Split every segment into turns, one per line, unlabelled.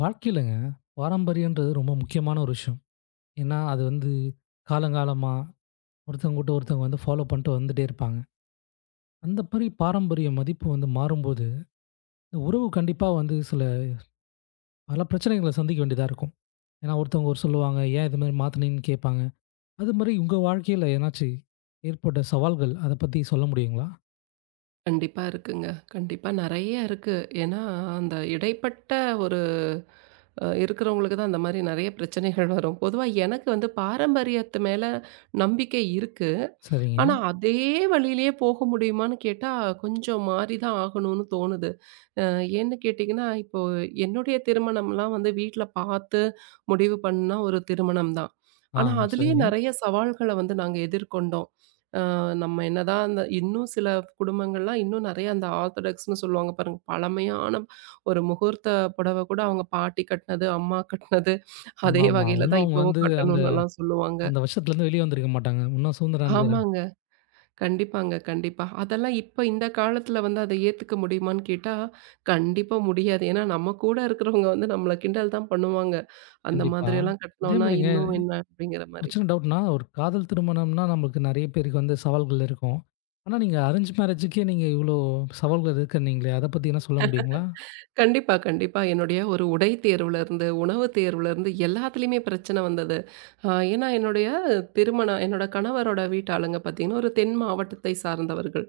வாழ்க்கையிலங்க பாரம்பரியன்றது ரொம்ப முக்கியமான ஒரு விஷயம். ஏன்னா, அது வந்து காலங்காலமா ஒருத்தவங்க விட்டு ஒருத்தவங்க வந்து ஃபாலோ பண்ணிட்டு வந்துட்டே இருப்பாங்க. அந்த மாரி பாரம்பரிய மதிப்பு வந்து மாறும்போது, இந்த உறவு கண்டிப்பா வந்து சில பல பிரச்சனைகள சந்திக்க வேண்டியதா இருக்கும். ஏன்னா, ஒருத்தவங்க ஒரு சொல்லுவாங்க, "ஏன் இது மாரி மாத்துனீங்கன்னு?" கேட்பாங்க. அது மாரி உங்க வாழ்க்கையில ஏனாச்சு ஏற்பட்ட சவால்கள், அத பத்தி சொல்ல முடியுங்களா?
கண்டிப்பா இருக்குங்க. கண்டிப்பா நெறைய இருக்கு. ஏன்னா, அந்த இடைப்பட்ட ஒரு இருக்கிறவங்களுக்கு தான் அந்த மாரி நெறைய பிரச்சனைகள் வரும். பொதுவா எனக்கு வந்து பாரம்பரியத்து மேல நம்பிக்கை இருக்கு.
சரிங்க.
ஆனா, அதே வழியிலேயே போக முடியுமான்னு கேட்டா, கொஞ்சம் மாறி தான் ஆகணும்னு தோணுது. அ ஏன்னு கேட்டீங்கன்னா, இப்போ என்னுடைய திருமணம்லாம் வந்து வீட்ல பார்த்து முடிவு பண்ண ஒரு திருமணம் தான்.
ஆ,
ஆனா, அதிலேயே
சரிங்க.
நெறைய சவால்கள வந்து நாங்க எதிர்கொண்டோம். அ நம்ம என்னதான் அந்த இன்னும் சில குடும்பங்கள்லாம் இன்னும் நெறைய அந்த ஆர்த்தடாக்ஸ்ன்னு சொல்லுவாங்க பாருங்க. பழமையான ஒரு முகூர்த்த புடவ கூட அவங்க பாட்டி கட்டினது, அம்மா கட்டினது, அதே
ஆமாமா.
வகையில
இன்னும்
தான்
அவங்க
இப்பவும்
வந்து அந்த
கட்டணும்னுலாம் சொல்லுவாங்க.
அந்த விஷயத்துலருந்து வெளிய வந்திருக்க மாட்டாங்க. இன்னும் சுதந்திரம் அடைஞ்ச
ஆமாங்க. கண்டிப்பாங்க, கண்டிப்பா. அதெல்லாம் இப்ப இந்த காலத்துல வந்து அத ஏத்துக்க முடியுமான்னு கேட்டா, கண்டிப்பா முடியாது. ஏன்னா, நம்ம கூட இருக்கிறவங்க வந்து நம்மள கிண்டல் தான் பண்ணுவாங்க. அந்த
கண்டிப்பா.
மாதிரியெல்லாம்
அதே
கட்டினோம்னா
மாரிங்க
இன்னும் என்ன அப்படிங்கிற
ஒரு
மாரி.
சின்ன டவுட்னா, ஒரு காதல் திருமணம்னா நமக்கு நெறைய பேருக்கு வந்து சவால்கள் இருக்கும். ஆனா, நீங்க அரேஞ்ச் மேரேஜுக்கே நீங்க இவ்ளோ சவால்கள் இருக்குன்னீங்களே, அத பத்தி என்ன சொல்ல முடியுங்களா?
கண்டிப்பா, கண்டிப்பா. என்னுடைய ஒரு உடை தேர்வுலருந்து, உணவு தேர்வுலருந்து எல்லாத்துலயுமே பிரச்சனை வந்தது. ஏன்னா என்னுடைய திருமணம் என்னோட கணவரோட வீட்டாளுங்க பார்த்தீங்கன்னா, ஒரு தென் மாவட்டத்தை சார்ந்தவர்கள்.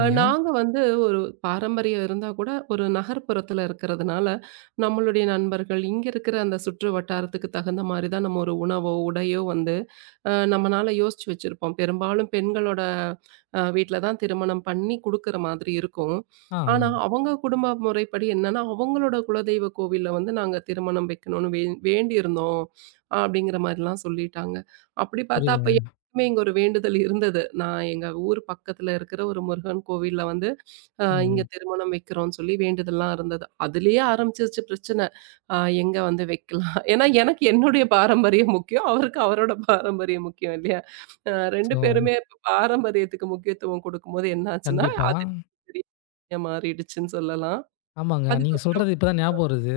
நாங்க வந்து ஒரு பாரம்பரியம் இருந்தா கூட ஒரு நகர்ப்புறத்துல இருக்கிறதுனால, நம்மளுடைய நண்பர்கள் இங்க இருக்கிற அந்த சுற்று வட்டாரத்துக்கு தகுந்த மாரி தான் நம்ம ஒரு உணவோ, உடையோ வந்து நம்மனால யோசிச்சு வச்சிருப்போம். பெரும்பாலும் பெண்களோட வீட்ல தான் திருமணம் பண்ணி குடுக்குற மாதிரி இருக்கும்.
ஆ
ஆனா, அவங்க குடும்ப முறைப்படி என்னன்னா, அவங்களோட குலதெய்வ கோவில்ல வந்து நாங்க திருமணம் வைக்கணும்னு வேண்டியிருந்தோம் அப்படிங்கிற மாரிலாம் சொல்லிட்டாங்க. அப்படி பார்த்தா அப்ப
புரியுதுங்க.
எனக்குமே இங்க ஒரு வேண்டுதல் இருந்தது. நான் எங்க ஊர் பக்கத்துல இருக்கிற ஒரு முருகன் கோவில்ல வந்து இங்க
ம்.
திருமணம் வைக்கிறோம்னு சொல்லி வேண்டுதல்லாம் இருந்தது. அதிலேயே ஆரம்பிச்சிருச்சு பிரச்சனை. எங்க வந்து வைக்கலாம்? ஏன்னா, எனக்கு என்னுடைய பாரம்பரியம் முக்கியம். அவருக்கு அவரோட பாரம்பரியம் முக்கியம் இல்லையா? அ 2
ஸோ
பேருமே இப்ப பாரம்பரியத்துக்கு முக்கியத்துவம் குடுக்கும்போது என்ன ஆச்சுன்னா,
கண்டிப்பா.
அது பெரிய மாறிடுச்சுன்னு சொல்லலாம்.
ஆமாங்க. நீங்க
அதுக்கப்புறம்
சொல்றது இப்ப தான் ஞாபகம் வருது.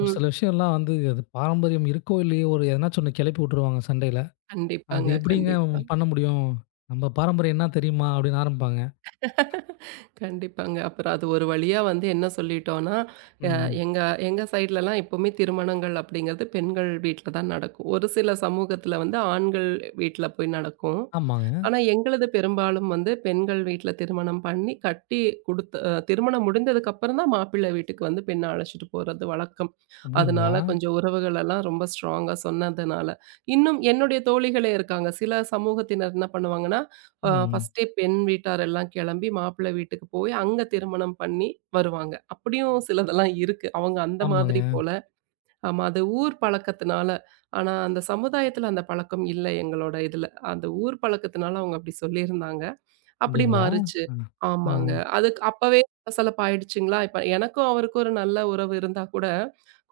ஒரு சில விஷயம்லாம் வந்து அது பாரம்பரியம் இருக்கோ, இல்லையோ ஒரு எதனாச்சும் ஒண்ணு கெளப்பி விட்டுருவாங்க சண்டையில. அது
கண்டிப்பாங்க,
எப்படிங்க
கண்டிப்பா.
பண்ண முடியும்? "நம்ம பாரம்பரியம் என்ன தெரியுமா?" அப்படின்னு ஆரம்பிப்பாங்க.
கண்டிப்பாங்க. அப்புறம் அது ஒரு வழியா வந்து என்ன சொல்லிட்டோம்னா, அ
ம்.
எங்க எங்க சைட்லலாம் எப்பவுமே திருமணங்கள் அப்படிங்கிறது பெண்கள் வீட்ல தான் நடக்கும். ஒரு சில சமூகத்துல வந்து ஆண்கள் வீட்ல போய் நடக்கும்.
ஆமாங்க.
ஆனா எங்களது பெரும்பாலும் வந்து பெண்கள் வீட்ல திருமணம் பண்ணி கட்டி குடுத்து திருமணம் முடிந்ததுக்கு அப்புறம் தான் மாப்பிள்ளை வீட்டுக்கு வந்து பெண்ண அழைச்சிட்டு போறது வழக்கம்.
அப்படிங்களா?
அதனால கொஞ்சம் உறவுகள் எல்லாம் ரொம்ப ஸ்ட்ராங்கா சொன்னதுனால. இன்னும் என்னுடைய தோழிகளே இருக்காங்க. சில சமூகத்தினர் என்ன பண்ணுவாங்கன்னா,
ம்.
ஃபர்ஸ்ட்டே பெண் வீட்டார் எல்லாம் கிளம்பி மாப்பிள்ளை வீட்டுக்கு போய் அங்க திருமணம் பண்ணி வருவாங்க. அப்படியும் சிலதெல்லாம் இருக்கு. அவங்க அந்த மாதிரி
ஆமாங்க.
போல. ஆமா அது ஊர் பழக்கத்தினால. ஆனா அந்த சமுதாயத்துல அந்த பழக்கம் இல்ல எங்களோட இதுல. அந்த ஊர் பழக்கத்தினால அவங்க அப்படி சொல்லியிருந்தாங்க. அப்படி
அப்படிங்களா?
மாறுச்சு.
அ. ஆ.
ஆமாங்க. அதுக்கு அப்பவே சலசலப்பு ஆயிடுச்சுங்களா, இப்ப எனக்கும் அவருக்கும் ஒரு நல்ல உறவு இருந்தா கூட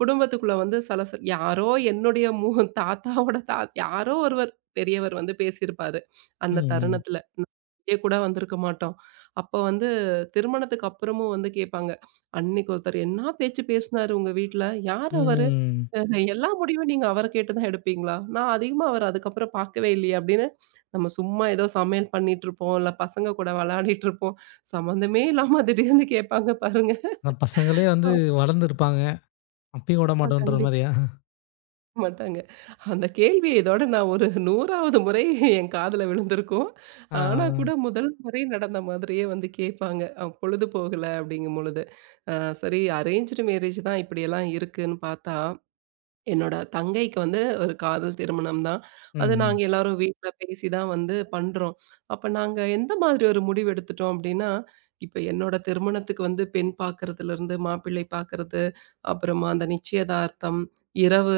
குடும்பத்துக்குள்ள வந்து சலசல யாரோ என்னுடைய தாத்தாவோட யாரோ ஒருவர் பெரியவர் வந்து பேசியிருப்பாரு. அந்த
ம்.
தருணத்துல. வெளிய கூட வந்திருக்க மாட்டோம். அப்போ வந்து திருமணத்துக்கு அப்புறமும் வந்து கேட்பாங்க. "அன்னைக்கு ஒருத்தர் என்னா பேச்சு பேசினாரு உங்க வீட்ல? யார் அவரு?
ம்.
எல்லா முடிவும் நீங்க அவர கேட்டு தான் எடுப்பீங்களா? நான் அதிகமா அவர அதுக்கப்புறம் பார்க்கவே இல்லையே!" அப்படின்னு நம்ம சும்மா ஏதோ சமையல் பண்ணிட்டுருப்போம். இல்ல பசங்க கூட விளையாடிட்டு இருப்போம். சம்மந்தமே இல்லாம திடீர்னு கேட்பாங்க பாருங்க.
அந்த பசங்களே வந்து வளர்ந்துருப்பாங்க. அப்பயும் விடமாட்டோன்ற
கண்டிப்பா.
மாரியா?
மாட்டாங்க. அந்த கேள்வி இதோட நான் ஒரு 100வது முறை என் காதுல விழுந்திருக்கும்.
ஆ.
ஆனா கூட முதல் முறை நடந்த மாதிரியே வந்து கேட்பாங்க. பொழுது போகல அப்படிங்கும் பொழுது. அ சரி அரேஞ்ச்டு மேரேஜ் தான் இப்படியெல்லாம் இருக்குன்னு பார்த்தா, என்னோட தங்கைக்கு வந்து ஒரு காதல் திருமணம் தான். அது
ம்.
நாங்க எல்லாரும் வீட்ல பேசி தான் வந்து பண்றோம். அப்ப நாங்க எந்த மாதிரி ஒரு முடிவு எடுத்துட்டோம் அப்டின்னா, இப்ப என்னோட திருமணத்துக்கு வந்து பெண் பார்க்கறதுலருந்து, மாப்பிள்ளை பார்க்கறது, அப்புறமா அந்த நிச்சயதார்த்தம், இரவு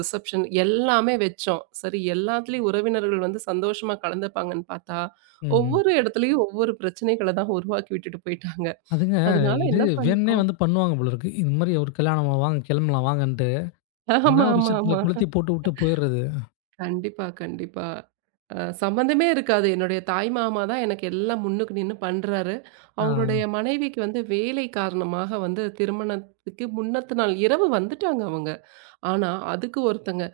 ரிசப்ஷன் எல்லாமே வச்சோம். சரி எல்லாத்துலயும் உறவினர்கள் வந்து சந்தோஷமா கலந்துப்பாங்கன்னு பார்த்தா,
ம்.
ஒவ்வொரு இடத்துலயும் ஒவ்வொரு பிரச்சனைகள தான் உருவாக்கி விட்டுட்டு போயிட்டாங்க.
அதுங்க
அதனால
இது
என்ன
வேணும்னே
பண்றோம்.
வந்து பண்ணுவாங்க போல இருக்கு. இந்த மாரி ஒரு கல்யாணமா வாங்க கிளம்பலாம் வாங்கன்ட்டு.
ஆமா,
எதனா ஒரு
ஆமா,
விஷயத்துல
ஆமா.
கொளுத்தி போட்டுவுட்டு போயிறது.
கண்டிப்பா, கண்டிப்பா. அ சம்மந்தமே இருக்காது. என்னுடைய தாய் மாமா தான் எனக்கு எல்லாம் முன்னுக்கு நின்னு பண்றாரு. அவங்களுடைய
ஆ.
மனைவிக்கு வந்து வேலை காரணமாக வந்து திருமணத்துக்கு முன்னத்த நாள் இரவு வந்துட்டாங்க அவங்க. ஆனா, அதுக்கு ஒருத்தங்க,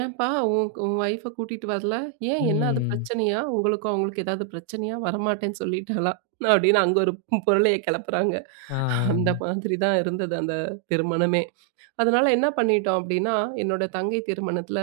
"ஏன்பா உன் உன் ஒய்ஃப கூட்டிட்டு வரல? ஏன் என்னாது
ம்.
பிரச்சனையா? உங்களுக்கும் அவங்களுக்கும் ஏதாவது பிரச்சனையா? வரமாட்டேன்னு சொல்லிட்டாளா?" அப்படின்னு அங்க ஒரு பொருளைய கிளப்புறாங்க.
ஆ.
அந்த மாதிரி தான் இருந்தது அந்த திருமணமே. அதனால என்ன பண்ணிட்டோம் அப்படின்னா, என்னோட தங்கை திருமணத்துல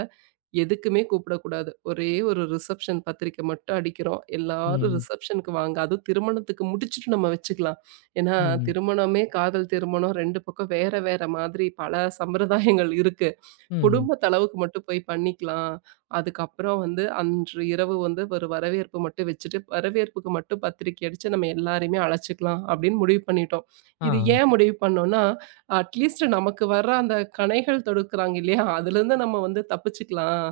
எதுக்குமே கூப்பிடக்கூடாது. ஒரே ஒரு ரிசப்ஷன் பத்திரிக்கை மட்டும் அடிக்கிறோம். எல்லாரும்
ம்.
ரிசப்ஷனுக்கு வாங்க. அதுவும் திருமணத்துக்கு முடிச்சுட்டு நம்ம வச்சுக்கலாம். ஏன்னா,
ம்.
திருமணமே காதல் திருமணம் 2 பக்கம் வேற வேற மாதிரி பல சம்பிரதாயங்கள் இருக்கு.
ம்.
குடும்ப அளவுக்கு மட்டும் போய் பண்ணிக்கலாம். அதுக்கப்புறம் வந்து அன்று இரவு வந்து ஒரு வரவேற்பு மட்டும் வச்சுட்டு, வரவேற்புக்கு மட்டும் பத்திரிக்கை அடிச்சு நம்ம எல்லாரையுமே அழைச்சுக்கலாம் அப்படின்னு முடிவு பண்ணிட்டோம்.
ஆ.
இது ஏன் முடிவு பண்ணோம்னா, அட்லீஸ்ட் நமக்கு வர்ற அந்த கணைகள் தொடுக்குறாங்க இல்லையா? அதுலேருந்து நம்ம வந்து தப்பிச்சுக்கலாம்.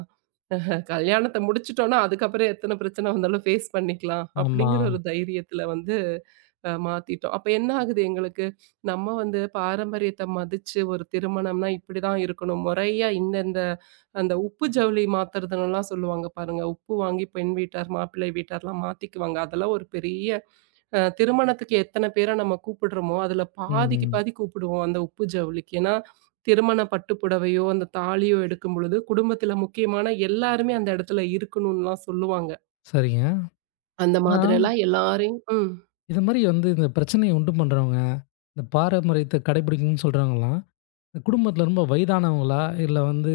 கல்யாணத்த முடிச்சுட்டோம்னா, அதுக்கப்புறம் எத்தன பிரச்சனை வந்தாலும் ஃபேஸ் பண்ணிக்கலாம்.
ஆமா.
அப்படிங்கிற ஒரு தைரியத்துல வந்து மாத்திட்டோம். அப்ப என்ன ஆகுது எங்களுக்கு, நம்ம வந்து பாரம்பரியத்த மதிச்சு ஒரு திருமணம்னா இப்படிதான் இருக்கணும். முறையா இந்தந்த அந்த உப்பு ஜவுளி மாத்துறதுன்னுலாம் சொல்லுவாங்க பாருங்க. உப்பு வாங்கி பெண் வீட்டார், மாப்பிள்ளை வீட்டார்லாம் மாத்திக்குவாங்க. அதெல்லாம் ஒரு பெரிய திருமணத்துக்கு எத்தன பேர நம்ம கூப்பிடுறோமோ, அதுல பாதிக்கு
ம்.
பாதி கூப்பிடுவோம் அந்த உப்பு ஜவுளிக்கு. ஏன்னா, திருமண பட்டு புடவையோ, அந்த தாலியோ எடுக்கும் பொழுது, குடும்பத்தில முக்கியமான எல்லாருமே அந்த இடத்துல இருக்கணும்லாம் சொல்லுவாங்க.
சரிங்க.
அந்த
ஆனா,
மாதிரியெல்லாம் எல்லாரையும் ம்.
இது மாரி வந்து இந்த பிரச்சனைய உண்டு பண்றவங்க, இந்த பாரம்பரியத்த கடைபிடிக்கணும்னு சொல்றவங்கலாம், இந்த குடும்பத்துல ரொம்ப வயதானவங்களா? இல்ல வந்து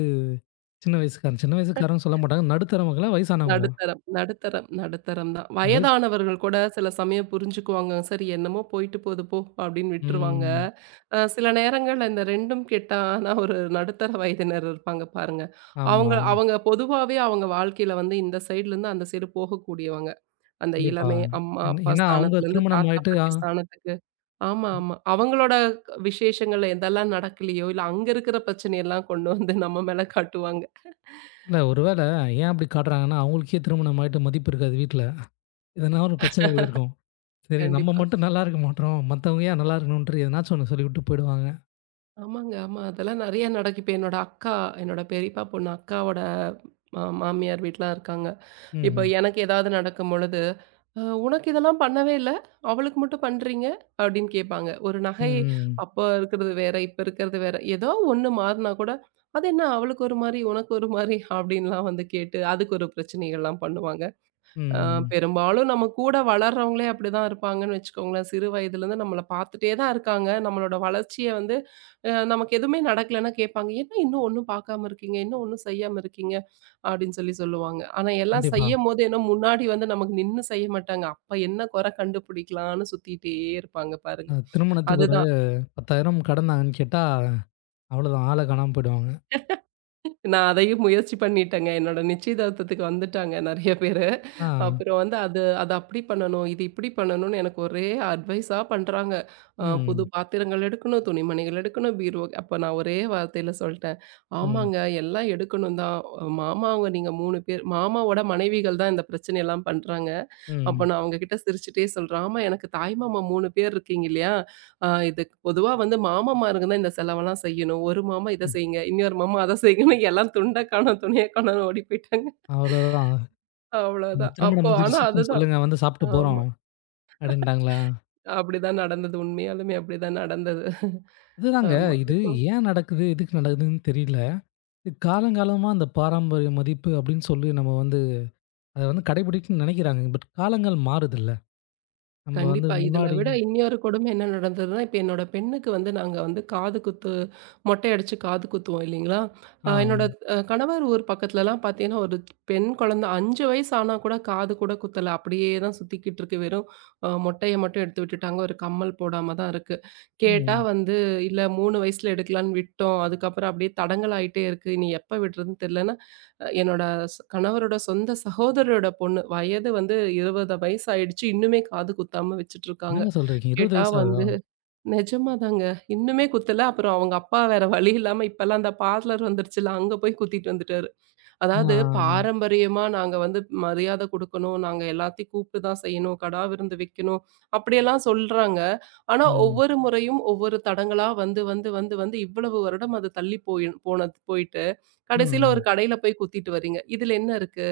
சின்ன வயசுக்காரன்னு சொல்ல மாட்டாங்க. நடுத்தரவங்களா? வயசானவங்களா?
நடுத்தரம், நடுத்தரம், நடுத்தரம் தான்.
வயசு
வயதானவர்கள் கூட சில சமயம் புரிஞ்சுக்குவாங்க. சரி என்னமோ போயிட்டு போது போ அப்படின்னு விட்டுருவாங்க.
ம்.
சில நேரங்கள்ல இந்த 2ம் கெட்டான ஒரு நடுத்தர வயதினர் இருப்பாங்க பாருங்க.
ஆமா.
அவங்க அவங்க பொதுவாவே அவங்க வாழ்க்கையில வந்து இந்த சைட்லேருந்து அந்த சைடு போகக்கூடியவங்க. அந்த
கண்டிப்பா.
இளமை அம்மா,
ஏன்
அப்பா
ஏன்னா அவங்க
ஸ்தானத்துலருந்து
திருமணம்
தாத்தா,
ஆயிட்டு ஆ
பாட்டி ஸ்தானத்துக்கு. ஆமா, ஆமா. அவங்களோட விசேஷங்கள் எதெல்லாம் நடக்கலையோ, இல்ல அங்க இருக்கிற பிரச்சனையெல்லாம் கொண்டு வந்து நம்ம மேல காட்டுவாங்க.
இல்ல ஒருவேள ஏன் அப்படி காட்டுறாங்கன்னா, அவங்களுக்கே திருமணம் ஆயிட்டு மதிப்பு இருக்காது வீட்ல. எதனா ஒரு பிரச்சனைகள் இருக்கும். சரி நம்ம
கண்டிப்பா.
மட்டும் நல்லா இருக்க மாட்றோம். மத்தவங்க ஏன் நல்லா இருக்கணுன்ட்டு எதனாச்சும் ஒண்ணு சொல்லிவிட்டு போயிடுவாங்க.
ஆமாங்க, ஆமா. அதெல்லாம் நெறைய நடக்கும். இப்ப என்னோட அக்கா, என்னோட பெரியப்பா பொண்ணு அக்காவோட மாமியார் வீட்லாம் இருக்காங்க. இப்ப
ம்.
எனக்கு ஏதாவது நடக்கும் பொழுது, "அ உனக்கு இதெல்லாம் பண்ணவே இல்ல, அவளுக்கு மட்டும் பண்றீங்க?" அப்படின்னு கேட்பாங்க. ஒரு
ம்.
நகை
ம்.
அப்ப இருக்கிறது வேற, இப்ப இருக்கிறது வேற. ஏதோ ஒண்ணு மாறுனா கூட, "அது என்ன அவளுக்கு ஒரு மாரி, உனக்கு ஒரு மாரி" அப்படின்லாம் வந்து கேட்டு, அதுக்கு ஒரு பிரச்சனைகள்லாம் பண்ணுவாங்க. அ
ம்.
பெரும்பாலும் நம்ம கூட வளர்றவங்களே அப்படிதான் இருப்பாங்கன்னு வச்சுக்கோங்களேன். சிறு வயதிலேருந்து நம்மள பார்த்துட்டே தான் இருக்காங்க. நம்மளோட வளர்ச்சிய வந்து நமக்கு எதுவுமே நடக்கலன்னா கேட்பாங்க. "என்ன இன்னும் ஒண்ணும் பார்க்காம இருக்கீங்க? இன்னும் ஒண்ணும் செய்யாம இருக்கீங்க?" அப்படின்னு சொல்லுவாங்க. ஆனா எல்லாம்
கண்டிப்பா.
செய்யும்போது என்ன முன்னாடி வந்து நமக்கு நின்னு செய்ய மாட்டாங்க. அப்ப என்ன குறை கண்டுபிடிக்கலாம்ன்னு சுத்திட்டே இருப்பாங்க பாருங்க.
அ திருமணத்துக்கு ஒரு
அதுதான்.
10,000 கடனான்னு கேட்டா, அவ்வளோதான் ஆள காணாம போயிடுவாங்க.
நான் அதையும் முயற்சி பண்ணிட்டேங்க. என்னோட நிச்சயதார்த்தத்துக்கு வந்துட்டாங்க நெறைய பேரு.
ஆ.
அப்புறம் வந்து அது அத அப்படி பண்ணணும், இது இப்படி பண்ணணும்னு எனக்கு ஒரே அட்வைஸா பண்றாங்க. புது
ம்.
பாத்திரங்கள் எடுக்கணும், துணிமணிகள் எடுக்கணும், பீரோ அப்ப நான் ஒரே வார்த்தையில சொல்ட்டேன்.
ம்.
ஆமாங்க எல்லாம் எடுக்கணும் தான். மாமாவங்க நீங்க 3 பேர் மாமாவோட மனைவிகள் தான் இந்த பிரச்சனையெல்லாம் பண்றாங்க. அப்ப
ம்.
நான் அவங்ககிட்ட சிரிச்சுட்டே சொல்றேன், "ஆமா எனக்கு தாய் மாமா 3 பேர் இருக்கீங்க இல்லையா? இது பொதுவா வந்து மாமாமாருங்க தான் இந்த செலவெல்லாம் செய்யணும். ஒரு மாமா இத
ம்.
செய்யுங்க, இன்னொரு மாமா அத செய்யுங்கன்னு எல்லாம் துண்ட காணோம், துணிய காணோம்னு ஓடி போயிட்டாங்க."
அவ்வளோதான். நீங்க
அவ்வளோதான்.
திருமணம்
அப்போ
முடிஞ்சு
ஆனா
ரிசப்ஷன்
அதுதான்.
சொல்லுங்க வந்து சாப்பிட்டு
ஆமா.
போறோம் அப்படின்ட்டாங்களா?
அப்படிதான் நடந்தது. உண்மையாலுமே அப்படிதான் நடந்தது.
அதுதாங்க
ஆமா.
இது
இப்ப
ஏன் நடக்குது? எதுக்கு நடக்குதுன்னு தெரியல. இது காலங்காலமா அந்த பாரம்பரிய மதிப்பு அப்படின்னு சொல்லி நம்ம வந்து அத வந்து கடைபிடிக்கணும்னு நினைக்கிறாங்க. பட் காலங்கள் மாறுதுல்ல. நம்ம வந்து
கண்டிப்பா. இதுல
முன்னாடி
விட இன்னொரு கொடுமை என்ன நடந்ததுன்னா, இப்ப என்னோட பெண்ணுக்கு வந்து நாங்க வந்து காது குத்து மொட்டை அடிச்சு காது குத்துவோம் இல்லைங்களா? என்னோட
ஆ.
கணவர் ஊர் பக்கத்துலலாம் பார்த்தீங்கன்னா, ஒரு பெண் குழந்தை 5 வயசு ஆனா கூட காது கூட குத்தல. அப்படியே தான் சுத்திக்கிட்டு இருக்கு. வெறும் மொட்டைய மட்டும் எடுத்து விட்டுட்டாங்க. ஒரு கம்மல் போடாம தான் இருக்கு. கேட்டா
ம்.
வந்து, "இல்ல 3 வயசுல எடுக்கலான்னு விட்டோம். அதுக்கப்புறம் அப்படியே தடங்கலாயிட்டே இருக்கு. இனி எப்ப விடுறதுன்னு தெரியல." என்னோட கணவரோட சொந்த சகோதரியோட பொண்ணு. வயது வந்து 20 வயசு ஆயிடுச்சு. இன்னுமே காது குத்தாம வச்சுட்டுருக்காங்க.
என்னங்க சொல்றீங்க? 20
கேட்டா
வயசு ஆகுதா?
வந்து நிஜமாதாங்க. இன்னுமே குத்தல. அப்புறம் அவங்க அப்பா வேற வழி இல்லாம இப்பலாம் அந்த பார்லர் வந்துருச்சுல, அங்க போய் குத்திட்டு வந்துட்டாரு. அதாவது
ஆ.
பாரம்பரியமா நாங்க வந்து மரியாதை குடுக்கணும். நாங்க எல்லாத்தையும் கூப்பிட்டு தான் செய்யணும். கடா விருந்து வைக்கணும். அப்படியெல்லாம் சொல்றாங்க. ஆனா,
ம்.
ஒவ்வொரு முறையும் ஒவ்வொரு தடங்களா வந்து இவ்வளவு வருடம் அது தள்ளி போய் போனது போயிட்டு, கடைசியில ஒரு
ம்.
கடையில போய் குத்திட்டு வர்றீங்க. இதுல என்ன இருக்கு?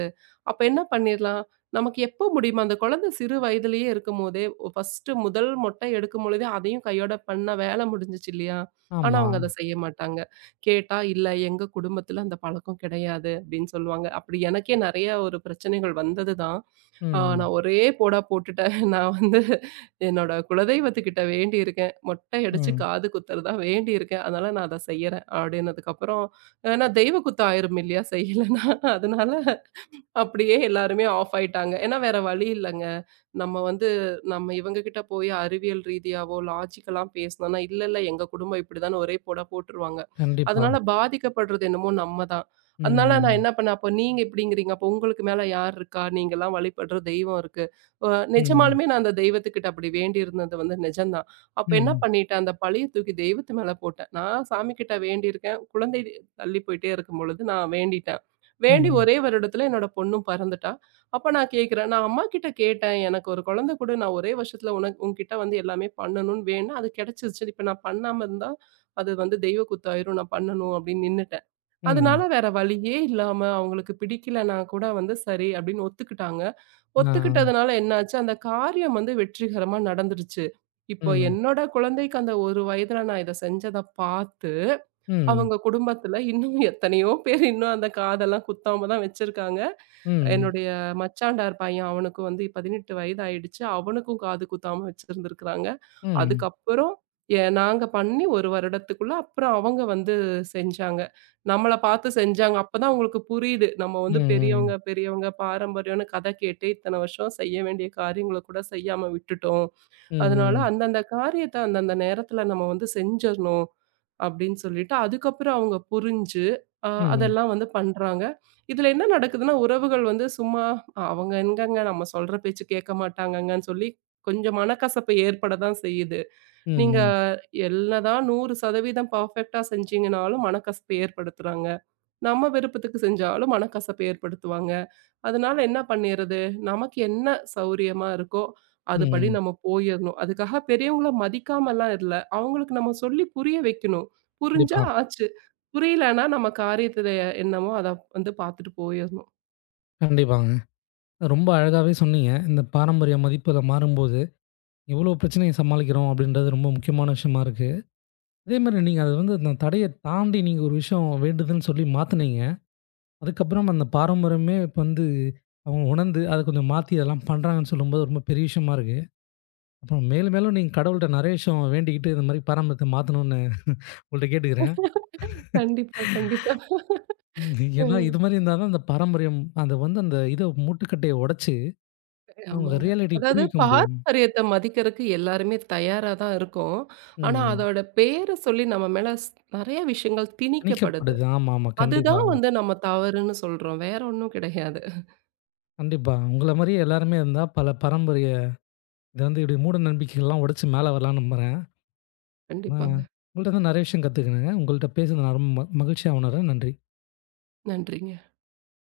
அப்ப என்ன பண்ணிர்லாம்? நமக்கு எப்போ முடியுமோ, அந்த குழந்தை சிறு வயதிலேயே இருக்கும்போதே, ஃபர்ஸ்ட்டு முதல் மொட்டை எடுக்கும் பொழுதே அதையும் கையோட பண்ணா வேலை முடிஞ்சுச்சு இல்லையா? ஆனா,
ஆமா.
அவங்க அத செய்ய மாட்டாங்க. கேட்டா, "இல்ல எங்க குடும்பத்துல அந்த பழக்கம் கிடையாது" அப்படின்னு சொல்லுவாங்க. அப்படி எனக்கே நெறைய ஒரு பிரச்சனைகள் வந்தது தான்.
ம்.
நான் ஒரே போடா போட்டுட்டேன். நான் வந்து என்னோட குலதெய்வத்துக்கிட்ட வேண்டியிருக்கேன். மொட்டை அடிச்சு
ம்.
காது குத்துறதா வேண்டியிருக்கேன். அதனால நான் அத செய்யறேன். அப்படின்னதுக்கப்புறம் ஏன்னா தெய்வ குத்த ஆயிரும் இல்லையா? செய்யலன்னா. அதனால அப்படியே எல்லாருமே ஆஃப் ஆயிட்டாங்க. ஏன்னா வேற வழி இல்லங்க. நம்ம வந்து நம்ம இவங்க கிட்ட போய் அறிவியல் ரீதியாவோ, லாஜிக்கலா பேசணும்னா, இல்ல இல்ல எங்க குடும்பம் இப்படிதான்னு ஒரே போடா போட்டுருவாங்க.
கண்டிப்பா.
அதனால பாதிக்கப்படுறது என்னமோ நம்ம தான். அதனால நான்
ம்.
என்ன பண்ணேன், அப்போ நீங்க இப்படிங்கிறீங்க, அப்போ உங்களுக்கு மேல யார் இருக்கா? நீங்கலாம் வழிபடுற தெய்வம் இருக்கு. அ
ம்.
நிஜமாலுமே நான் அந்த தெய்வத்துக்கிட்ட அப்படி வேண்டியிருந்தது வந்து நிஜம்தான். அப்ப என்ன
ம்.
பண்ணிட்டேன், அந்த பழிய தூக்கி தெய்வத்து மேல போட்டேன். நான் சாமிகிட்ட வேண்டியிருக்கேன். குழந்தை தள்ளி போயிட்டே இருக்கும்பொழுது நான் வேண்டிட்டேன். வேண்டி
ம்.
ஒரே வருடத்துல என்னோட பொண்ணும் பிறந்துட்டா. அப்ப நான் கேட்கிறேன். நான் அம்மாகிட்ட கேட்டேன். எனக்கு ஒரு குழந்தை கொடு. நான் ஒரே வருஷத்துல உன்கிட்ட வந்து எல்லாமே பண்ணணும்னு வேண்டுனேன். அது கிடைச்சிருச்சு. இப்ப நான் பண்ணாம இருந்தா, அது வந்து தெய்வ குத்தாயிரும். நான் பண்ணணும் அப்படின்னு நின்னுட்டேன். அதனால
ம்.
வேற வழியே இல்லாம அவங்களுக்கு பிடிக்கலன்னா கூட வந்து சரி அப்படின்னு ஒத்துக்கிட்டாங்க.
ஆ.
ஒத்துக்கிட்டதுனால என்னாச்சு, அந்த காரியம் வந்து வெற்றிகரமா நடந்துருச்சு. இப்போ
ம்.
என்னோட குழந்தைக்கு அந்த 1 வயதுல நான் இத செஞ்சத பாத்து
ம்.
அவங்க குடும்பத்துல இன்னும் எத்தனையோ பேர் இன்னும் அந்த காதெல்லாம் குத்தாம தான் வச்சிருக்காங்க.
ம்.
என்னுடைய மச்சாண்டார் பையன் அவனுக்கு வந்து 18 வயது ஆயிடுச்சு. அவனுக்கும் காது குத்தாம வச்சிருந்திருக்கிறாங்க.
ம்.
அதுக்கப்புறம் நாங்க பண்ணி 1 வருடத்துக்குள்ள அப்புறம் அவங்க வந்து செஞ்சாங்க. நம்மள பார்த்து செஞ்சாங்க. அப்பதான் அவங்களுக்கு புரியுது. நம்ம
ம்.
வந்து
ம்.
பெரியவங்க பெரியவங்க பாரம்பரியம்னு கதை கேட்டு இத்தன வருஷம் செய்ய வேண்டிய காரியங்கள கூட செய்யாம விட்டுட்டோம்.
ம்,
அதனால
ம்,
அந்தந்த காரியத்த அந்தந்த நேரத்துல நம்ம வந்து செஞ்சிரணும். அப்படின்னு சொல்லிட்டு, அதுக்கப்புறம் அவங்க புரிஞ்சு,
ம்,
அதெல்லாம் வந்து பண்றாங்க. இதுல என்ன நடக்குதுன்னா, உறவுகள் வந்து சும்மா அவங்க எங்கங்க நம்ம சொல்ற பேச்சு கேட்க மாட்டாங்கங்கன்னு சொல்லி, கொஞ்சம் மனக்கசப்பு ஏற்பட தான் செய்யுது. நீங்க
ம்,
என்னதான் 100% பெர்ஃபெக்ட்டா செஞ்சீங்கனாலும் மனக்கசப்பு ஏற்படுத்துறாங்க. நம்ம விருப்பத்துக்கு செஞ்சாலும் மனக்கசப்பு ஏற்படுத்துவாங்க. அதனால என்ன பண்ணிறது, நமக்கு என்ன சௌரியமா இருக்கோ, அதுபடி
ம்.
நம்ம போயிரணும். அதுக்காக பெரியவங்கள மதிக்காமலாம் இல்ல. அவங்களுக்கு நம்ம சொல்லி புரிய வைக்கணும். புரிஞ்சா
கண்டிப்பா,
ஆச்சு. புரியலன்னா நம்ம காரியத்துல என்னமோ அத வந்து பாத்துட்டு போயிரணும்.
கண்டிப்பாங்க. ரொம்ப அழகாவே சொன்னீங்க. இந்த பாரம்பரிய மதிப்புல மாறும்போது, எவ்வளோ பிரச்சனைய சமாளிக்கிறோம் அப்படின்றது ரொம்ப முக்கியமான விஷயமா இருக்கு. அதேமாரி நீங்க அது வந்து அந்த தடைய தாண்டி நீங்க ஒரு விஷயம் வேண்டுதுன்னு சொல்லி மாத்துனீங்க. அதுக்கப்புறம் அந்த பாரம்பரியமே இப்ப வந்து அவங்க உணர்ந்து அத கொஞ்சம் மாத்தி அதெல்லாம் பண்றாங்கன்னு சொல்லும்போது ரொம்ப பெரிய விஷயமா இருக்கு. அப்புறம் மேலும் மேலும் நீங்க கடவுள்ட்ட நெறைய விஷயம் வேண்டிக்கிட்டு இந்த மாரி பாரம்பரியத்த மாத்தணும்னு உங்கள்ட்ட கேட்டுக்கிறேன்.
கண்டிப்பா, கண்டிப்பா.
ஏன்னா
ம்.
இது மாரி இருந்தா தான் அந்த பாரம்பரியம் அது வந்து அந்த இத மூட்டுக்கட்டைய உடைச்சு அவங்க
ஆமாங்க.
ரியாலிட்டி
அதாவது
புரிவிக்க முடியும்.
பாரம்பரியத்த மதிக்கிறதுக்கு எல்லாருமே தயாரா தான் இருக்கோம். ஆனா
ம்.
அதோட பேர சொல்லி நம்ம மேல நெறைய விஷயங்கள் திணிக்கப்படுது.
திணிக்கப்படுது. ஆமா, ஆமா. கண்டிப்பா,
அதுதான் வந்து நம்ம தவறுன்னு சொல்றோம். வேற ஒண்ணும் கிடையாது.
கண்டிப்பா. உங்கள மாரியே எல்லாருமே இருந்தா, பல பாரம்பரிய இத வந்து இப்டி மூட நம்பிக்கைகள்லாம் உடைச்சு மேல வரலாம்னு நம்புறேன். ஆனா,
கண்டிப்பாங்க.
உங்கள்ட்ட இருந்து நெறைய விஷயம் கத்துக்கினேங்க. உங்கள்ட்ட பேசுனது நான் ரொம்ப மகிழ்ச்சியா உணர்றேன். நன்றி.
நன்றிங்க.